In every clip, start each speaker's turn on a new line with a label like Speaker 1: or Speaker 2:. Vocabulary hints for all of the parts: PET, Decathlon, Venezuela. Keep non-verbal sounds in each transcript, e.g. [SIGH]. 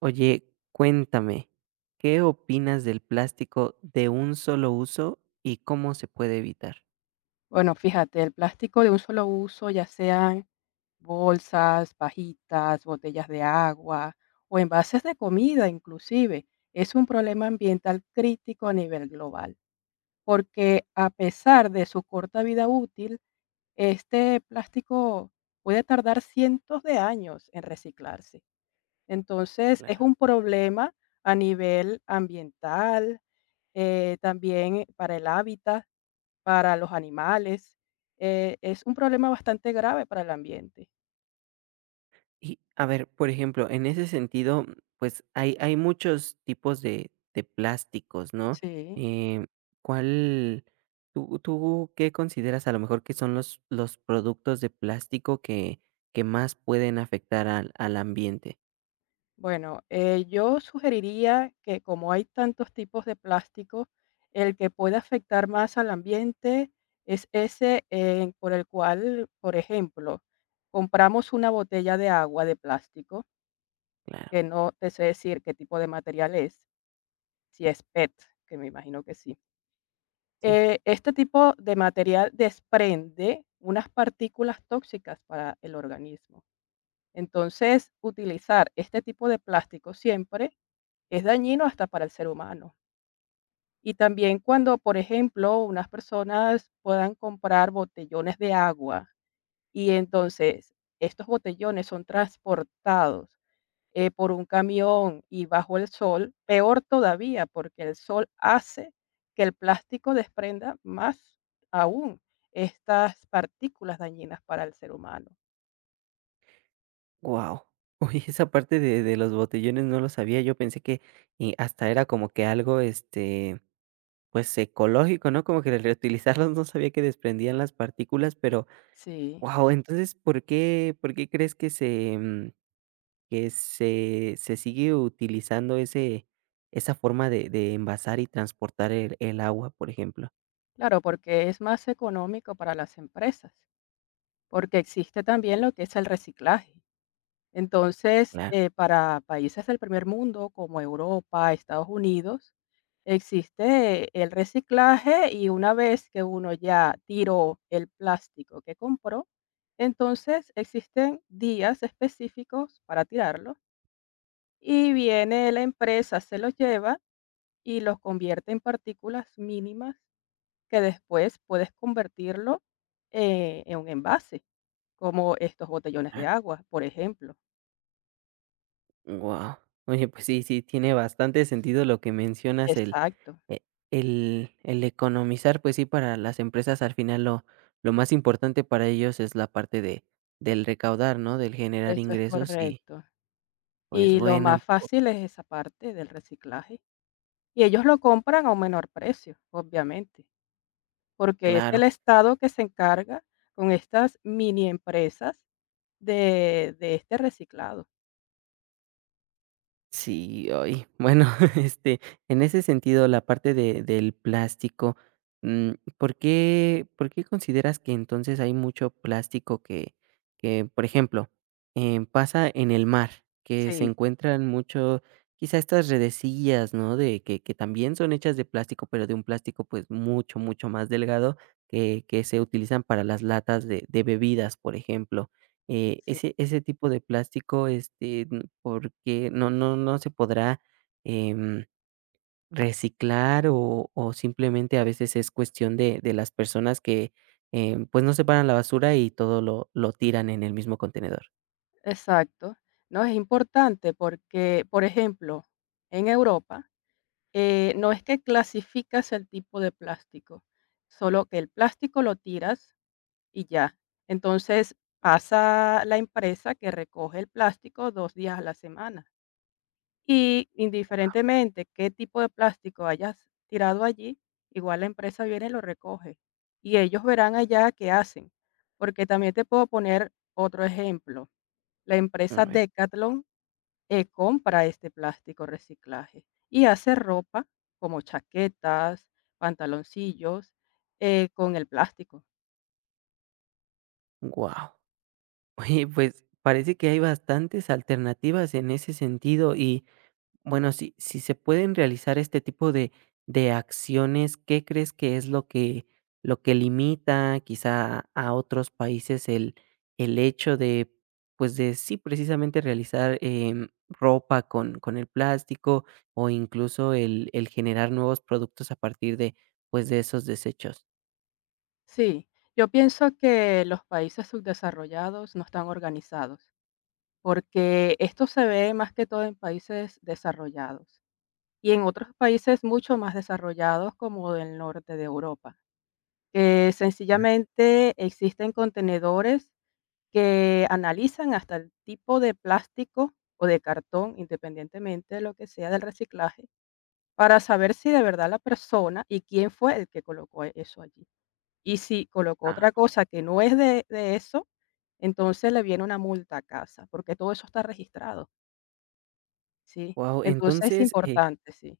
Speaker 1: Oye, cuéntame, ¿qué opinas del plástico de un solo uso y cómo se puede evitar?
Speaker 2: Bueno, fíjate, el plástico de un solo uso, ya sean bolsas, pajitas, botellas de agua o envases de comida inclusive, es un problema ambiental crítico a nivel global, porque a pesar de su corta vida útil, este plástico puede tardar cientos de años en reciclarse. Entonces, es
Speaker 1: Claro.
Speaker 2: un problema a nivel ambiental, también para el hábitat para los animales, es un problema bastante grave para el ambiente.
Speaker 1: Y a ver, por ejemplo, en ese sentido, pues hay muchos tipos de plásticos, ¿no?
Speaker 2: Sí.
Speaker 1: Eh, ¿Cuál, tú qué consideras a lo mejor que son los productos de plástico que más pueden afectar al ambiente?
Speaker 2: Bueno, yo sugeriría que, como hay tantos tipos de plástico, el que puede afectar más al ambiente es ese, por el cual, por ejemplo, compramos una botella de agua de plástico,
Speaker 1: Claro,
Speaker 2: que no te sé decir qué tipo de material es, si es PET, que me imagino que sí.
Speaker 1: sí.
Speaker 2: Este tipo de material desprende unas partículas tóxicas para el organismo. Entonces, utilizar este tipo de plástico siempre es dañino hasta para el ser humano. Y también cuando, por ejemplo, unas personas puedan comprar botellones de agua y entonces estos botellones son transportados, por un camión y bajo el sol, peor todavía, porque el sol hace que el plástico desprenda más aún estas partículas dañinas para el ser humano.
Speaker 1: Wow, [LAUGHS] oye, esa parte de los botellones no lo sabía. Yo pensé que, hasta era como que algo, este, pues, ecológico, ¿no? Como que el reutilizarlos, no sabía que desprendían las partículas, pero,
Speaker 2: Sí,
Speaker 1: wow. Entonces, ¿por qué crees que se, que se sigue utilizando ese, esa forma de envasar y transportar el agua, por ejemplo?
Speaker 2: claro, porque es más económico para las empresas, porque existe también lo que es el reciclaje. Entonces,
Speaker 1: Claro.
Speaker 2: para países del primer mundo, como Europa, Estados Unidos, existe el reciclaje, y una vez que uno ya tiró el plástico que compró, entonces existen días específicos para tirarlo, y viene la empresa, se los lleva y los convierte en partículas mínimas que después puedes convertirlo, en un envase, como estos botellones de agua, por ejemplo.
Speaker 1: Wow, oye, pues sí, sí, tiene bastante sentido lo que mencionas,
Speaker 2: Exacto.
Speaker 1: eh, el economizar, pues sí, para las empresas al final lo más importante para ellos es la parte de, del recaudar, ¿no? Del generar
Speaker 2: Eso es
Speaker 1: ingresos y
Speaker 2: correcto.
Speaker 1: pues
Speaker 2: Y lo
Speaker 1: bueno,
Speaker 2: más fácil es esa parte del reciclaje. Y ellos lo compran a un menor precio, obviamente, porque es el
Speaker 1: claro.
Speaker 2: Estado que se encarga con estas mini empresas de este reciclado.
Speaker 1: Sí, hoy, bueno, [LAUGHS] este, en ese sentido, la parte de del plástico, mm, ¿por qué consideras que entonces hay mucho plástico que, por ejemplo, pasa en el mar, que se
Speaker 2: Sí,
Speaker 1: encuentran mucho, quizá estas redecillas, ¿no? De que también son hechas de plástico, pero de un plástico, pues, mucho más delgado que se utilizan para las latas de bebidas, por ejemplo.
Speaker 2: sí,
Speaker 1: Ese ese tipo de plástico, este, porque no se podrá, em, reciclar o simplemente a veces es cuestión de las personas que, pues, no separan la basura y todo lo tiran en el mismo contenedor.
Speaker 2: exacto. No es importante porque, por ejemplo, en Europa, no es que clasificas el tipo de plástico, solo que el plástico lo tiras. Y ya. Entonces, pasa la empresa que recoge el plástico 2 días a la semana. Y indiferentemente qué tipo de plástico hayas tirado allí, igual la empresa viene y lo recoge. Y ellos verán allá qué hacen. Porque también te puedo poner otro ejemplo. La
Speaker 1: A
Speaker 2: empresa
Speaker 1: ver,
Speaker 2: Decathlon, compra este plástico reciclaje y hace ropa como chaquetas, pantaloncillos, con el plástico.
Speaker 1: guau. [LAUGHS] Oye, pues, parece que hay bastantes alternativas en ese sentido y bueno, si se pueden realizar este tipo de acciones, ¿qué crees que es lo que limita quizá a otros países el hecho de, pues, de sí, precisamente realizar, ropa con el plástico o incluso el generar nuevos productos a partir de, pues, de esos desechos?
Speaker 2: Sí, yo pienso que los países subdesarrollados no están organizados, porque esto se ve más que todo en países desarrollados y en otros países mucho más desarrollados, como del norte de Europa, que sencillamente existen contenedores que analizan hasta el tipo de plástico o de cartón, independientemente de lo que sea del reciclaje, para saber si de verdad la persona y quién fue el que colocó eso allí. Y si colocó
Speaker 1: Ah,
Speaker 2: otra cosa que no es de eso, entonces le viene una multa a casa, porque todo eso está registrado, ¿sí?
Speaker 1: guau.
Speaker 2: Entonces es
Speaker 1: Entonces,
Speaker 2: importante, sí.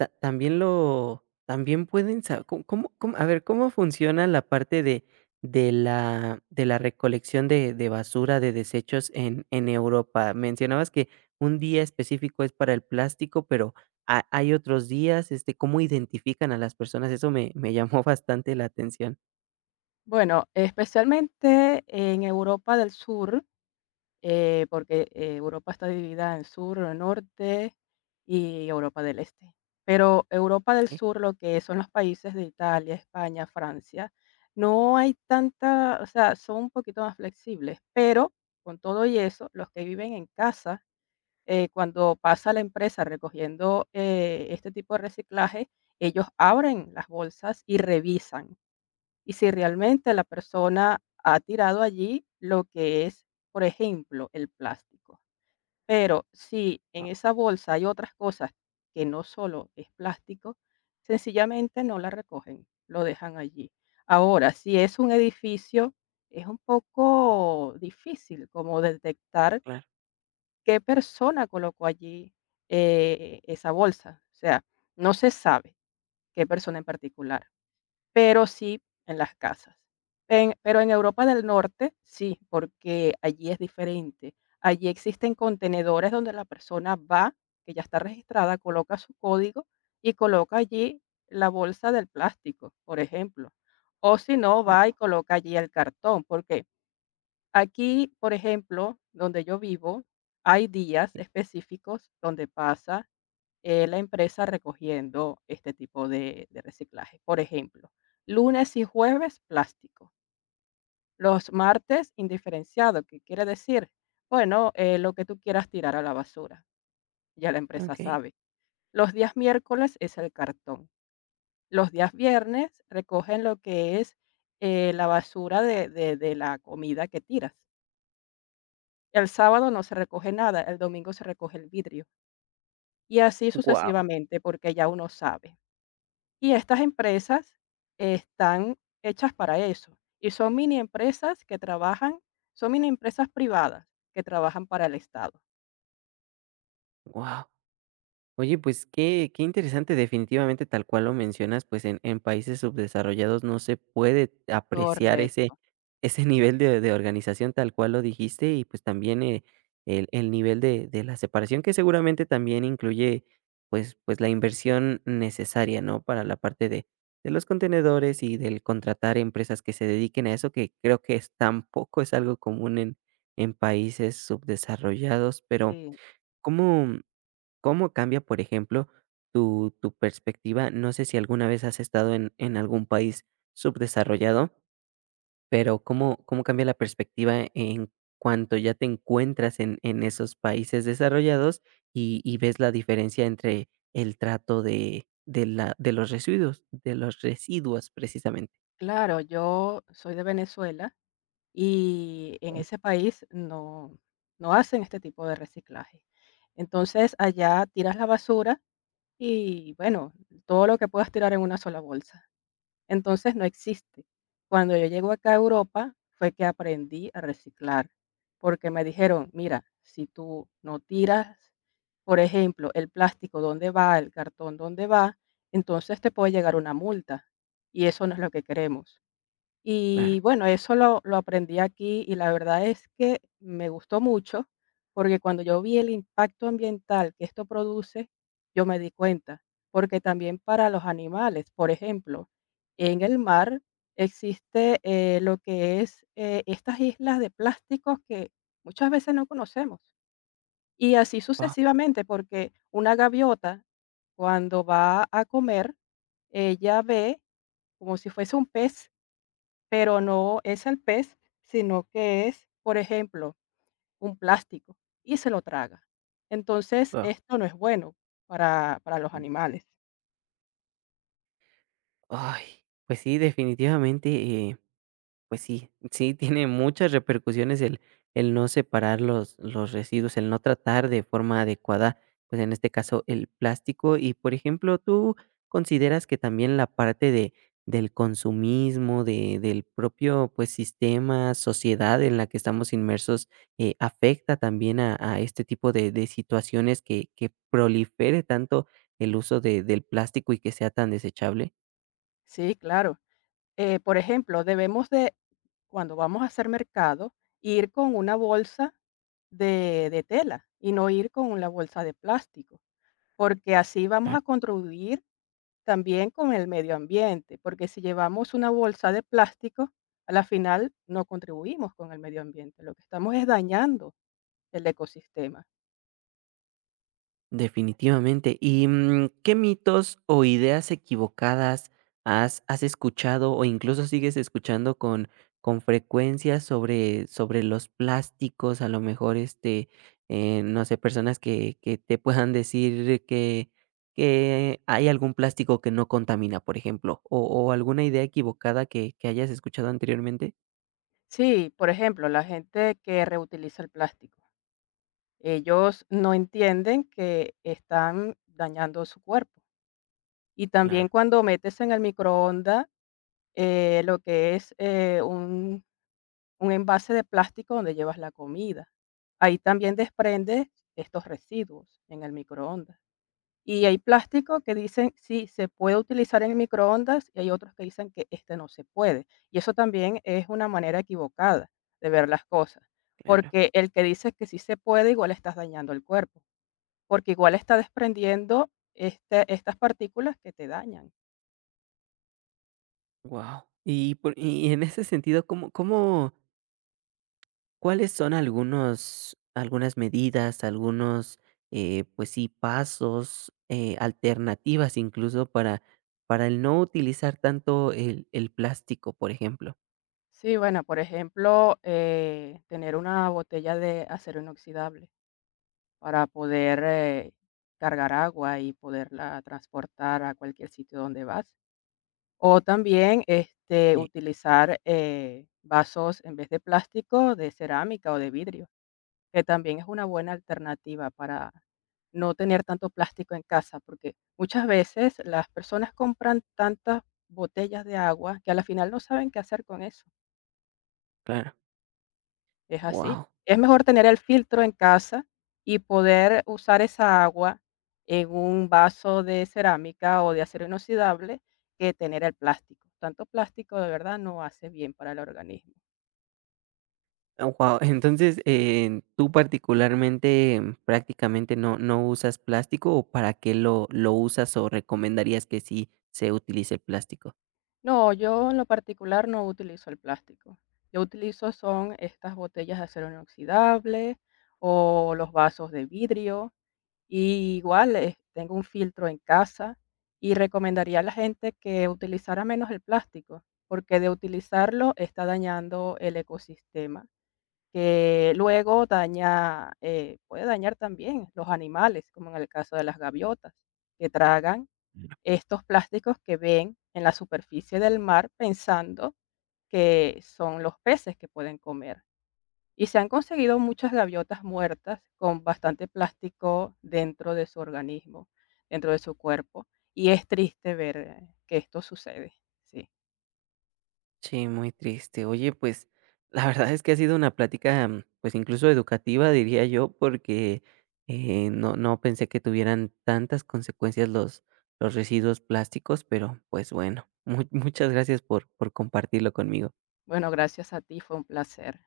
Speaker 1: ta también lo también pueden saber, ¿cómo? A ver, ¿cómo funciona la parte de la recolección de basura, de desechos en Europa? Mencionabas que un día específico es para el plástico, pero, ¿ha hay otros días? Este, ¿cómo identifican a las personas? Eso me llamó [LAUGHS] bastante la atención.
Speaker 2: Bueno, especialmente en Europa del Sur, porque Europa está dividida en sur, norte y Europa del Este. Pero Europa del
Speaker 1: Sí,
Speaker 2: Sur, lo que son los países de Italia, España, Francia, no hay tanta, o sea, son un poquito más flexibles, pero con todo y eso, los que viven en casa, cuando pasa la empresa recogiendo, este tipo de reciclaje, ellos abren las bolsas y revisan. Y si realmente la persona ha tirado allí lo que es, por ejemplo, el plástico. Pero si en
Speaker 1: ah,
Speaker 2: esa bolsa hay otras cosas que no solo es plástico, sencillamente no la recogen, lo dejan allí. Ahora, si es un edificio, es un poco difícil como detectar
Speaker 1: claro,
Speaker 2: qué persona colocó allí, esa bolsa. O sea, no se sabe qué persona en particular, pero sí en las casas. En, pero en Europa del Norte sí, porque allí es diferente. Allí existen contenedores donde la persona va, que ya está registrada, coloca su código y coloca allí la bolsa del plástico, por ejemplo. O si no,
Speaker 1: gua,
Speaker 2: va y coloca allí el cartón, porque aquí, por ejemplo, donde yo vivo, hay días específicos donde pasa, la empresa recogiendo este tipo de reciclaje. Por ejemplo, lunes y jueves plástico, los martes indiferenciado, que quiere decir, bueno, lo que tú quieras tirar a la basura, ya la empresa
Speaker 1: okey.
Speaker 2: sabe. Los días miércoles es el cartón. Los días viernes recogen lo que es, la basura de la comida que tiras. El sábado no se recoge nada, el domingo se recoge el vidrio, y así
Speaker 1: Wow,
Speaker 2: sucesivamente, porque ya uno sabe. Y estas empresas están hechas para eso, y son mini empresas que trabajan, son mini empresas privadas que trabajan para el Estado.
Speaker 1: guau. Oye, pues qué, qué interesante, definitivamente tal cual lo mencionas, pues en países subdesarrollados no se puede apreciar ese,
Speaker 2: Correcto,
Speaker 1: ese nivel de organización tal cual lo dijiste y pues también el nivel de la separación que seguramente también incluye pues, pues la inversión necesaria, ¿no? Para la parte de los contenedores y del contratar empresas que se dediquen a eso, que creo que es, tampoco es algo común en países subdesarrollados, pero
Speaker 2: sí.
Speaker 1: ¿cómo? ¿Cómo cambia, por ejemplo, tu perspectiva? No sé si alguna vez has estado en algún país subdesarrollado, pero, ¿cómo cambia la perspectiva en cuanto ya te encuentras en esos países desarrollados y ves la diferencia entre el trato de los residuos de los residuos precisamente?
Speaker 2: Claro, yo soy de Venezuela, y en
Speaker 1: Okey.
Speaker 2: ese país no, no hacen este tipo de reciclaje. Entonces, allá tiras la basura y, bueno, todo lo que puedas tirar en una sola bolsa. Entonces no existe. Cuando yo llego acá a Europa fue que aprendí a reciclar, porque me dijeron: mira, si tú no tiras, por ejemplo, el plástico, ¿dónde va? El cartón, ¿dónde va? Entonces te puede llegar una multa, y eso no es lo que queremos.
Speaker 1: Claro.
Speaker 2: Y bueno, eso lo aprendí aquí, y la verdad es que me gustó mucho, porque cuando yo vi el impacto ambiental que esto produce, yo me di cuenta, porque también para los animales, por ejemplo, en el mar existe, lo que es, estas islas de plásticos que muchas veces no conocemos. Y así
Speaker 1: Guau,
Speaker 2: sucesivamente, porque una gaviota, cuando va a comer, ella ve como si fuese un pez, pero no es el pez, sino que es, por ejemplo, un plástico, y se lo traga. Entonces,
Speaker 1: guau.
Speaker 2: esto no es bueno para los animales.
Speaker 1: Ay, pues sí, definitivamente, pues sí, sí, tiene muchas repercusiones el no separar los residuos, el no tratar de forma adecuada, pues, en este caso, el plástico. Y, por ejemplo, ¿tú consideras que también la parte de del consumismo, de del propio, pues, sistema, sociedad en la que estamos inmersos, afecta también a este tipo de situaciones que prolifere tanto el uso de del plástico y que sea tan desechable?
Speaker 2: Sí, claro. Por ejemplo, debemos de, cuando vamos a hacer mercado, ir con una bolsa de tela y no ir con la bolsa de plástico, porque así vamos a contribuir también con el medio ambiente, porque si llevamos una bolsa de plástico, a la final no contribuimos con el medio ambiente, lo que estamos es dañando el ecosistema.
Speaker 1: Definitivamente. ¿Y qué mitos o ideas equivocadas has, has escuchado o incluso sigues escuchando con frecuencia sobre, sobre los plásticos? A lo mejor, este, no sé, personas que te puedan decir que hay algún plástico que no contamina, por ejemplo, o alguna idea equivocada que hayas escuchado anteriormente.
Speaker 2: Sí, por ejemplo, la gente que reutiliza el plástico, ellos no entienden que están dañando su cuerpo. Y también
Speaker 1: Claro,
Speaker 2: cuando metes en el microondas, lo que es, un envase de plástico donde llevas la comida, ahí también desprendes estos residuos en el microondas. Y hay plástico que dicen, sí, se puede utilizar en microondas, y hay otros que dicen que este no se puede. Y eso también es una manera equivocada de ver las cosas,
Speaker 1: claro.
Speaker 2: porque el que dice que sí se puede, igual estás dañando el cuerpo, porque igual está desprendiendo este, estas partículas que te dañan.
Speaker 1: Wow. Y, por- y en ese sentido, ¿cómo, cómo? ¿Cuáles son algunos algunas medidas, algunos, pues sí, pasos, alternativas incluso para el no utilizar tanto el plástico, por ejemplo?
Speaker 2: Sí, bueno, por ejemplo, tener una botella de acero inoxidable para poder, cargar agua y poderla transportar a cualquier sitio donde vas. O también, este,
Speaker 1: Y
Speaker 2: utilizar, vasos en vez de plástico, de cerámica o de vidrio, que también es una buena alternativa para no tener tanto plástico en casa, porque muchas veces las personas compran tantas botellas de agua que a la final no saben qué hacer con eso.
Speaker 1: claro,
Speaker 2: Es así.
Speaker 1: wow,
Speaker 2: Es mejor tener el filtro en casa y poder usar esa agua en un vaso de cerámica o de acero inoxidable que tener el plástico. Tanto plástico de verdad no hace bien para el organismo.
Speaker 1: wow. [LAUGHS] Entonces, ¿tú particularmente prácticamente no usas plástico o para qué lo usas o recomendarías que sí se utilice el plástico?
Speaker 2: No, yo en lo particular no utilizo el plástico. Yo utilizo son estas botellas de acero inoxidable o los vasos de vidrio. Y igual, tengo un filtro en casa, y recomendaría a la gente que utilizara menos el plástico, porque de utilizarlo está dañando el ecosistema, que luego daña, puede dañar también los animales, como en el caso de las gaviotas, que tragan estos plásticos que ven en la superficie del mar, pensando que son los peces que pueden comer. Y se han conseguido muchas gaviotas muertas con bastante plástico dentro de su organismo, dentro de su cuerpo. Y es triste ver, que esto sucede. Sí.
Speaker 1: Sí, muy triste. Oye, pues, la verdad es que ha sido una plática, mm, pues, incluso educativa, diría yo, porque, no pensé que tuvieran tantas consecuencias los residuos plásticos, pero, pues, bueno, mu muchas gracias por compartirlo conmigo.
Speaker 2: Bueno, gracias a ti, fue un placer.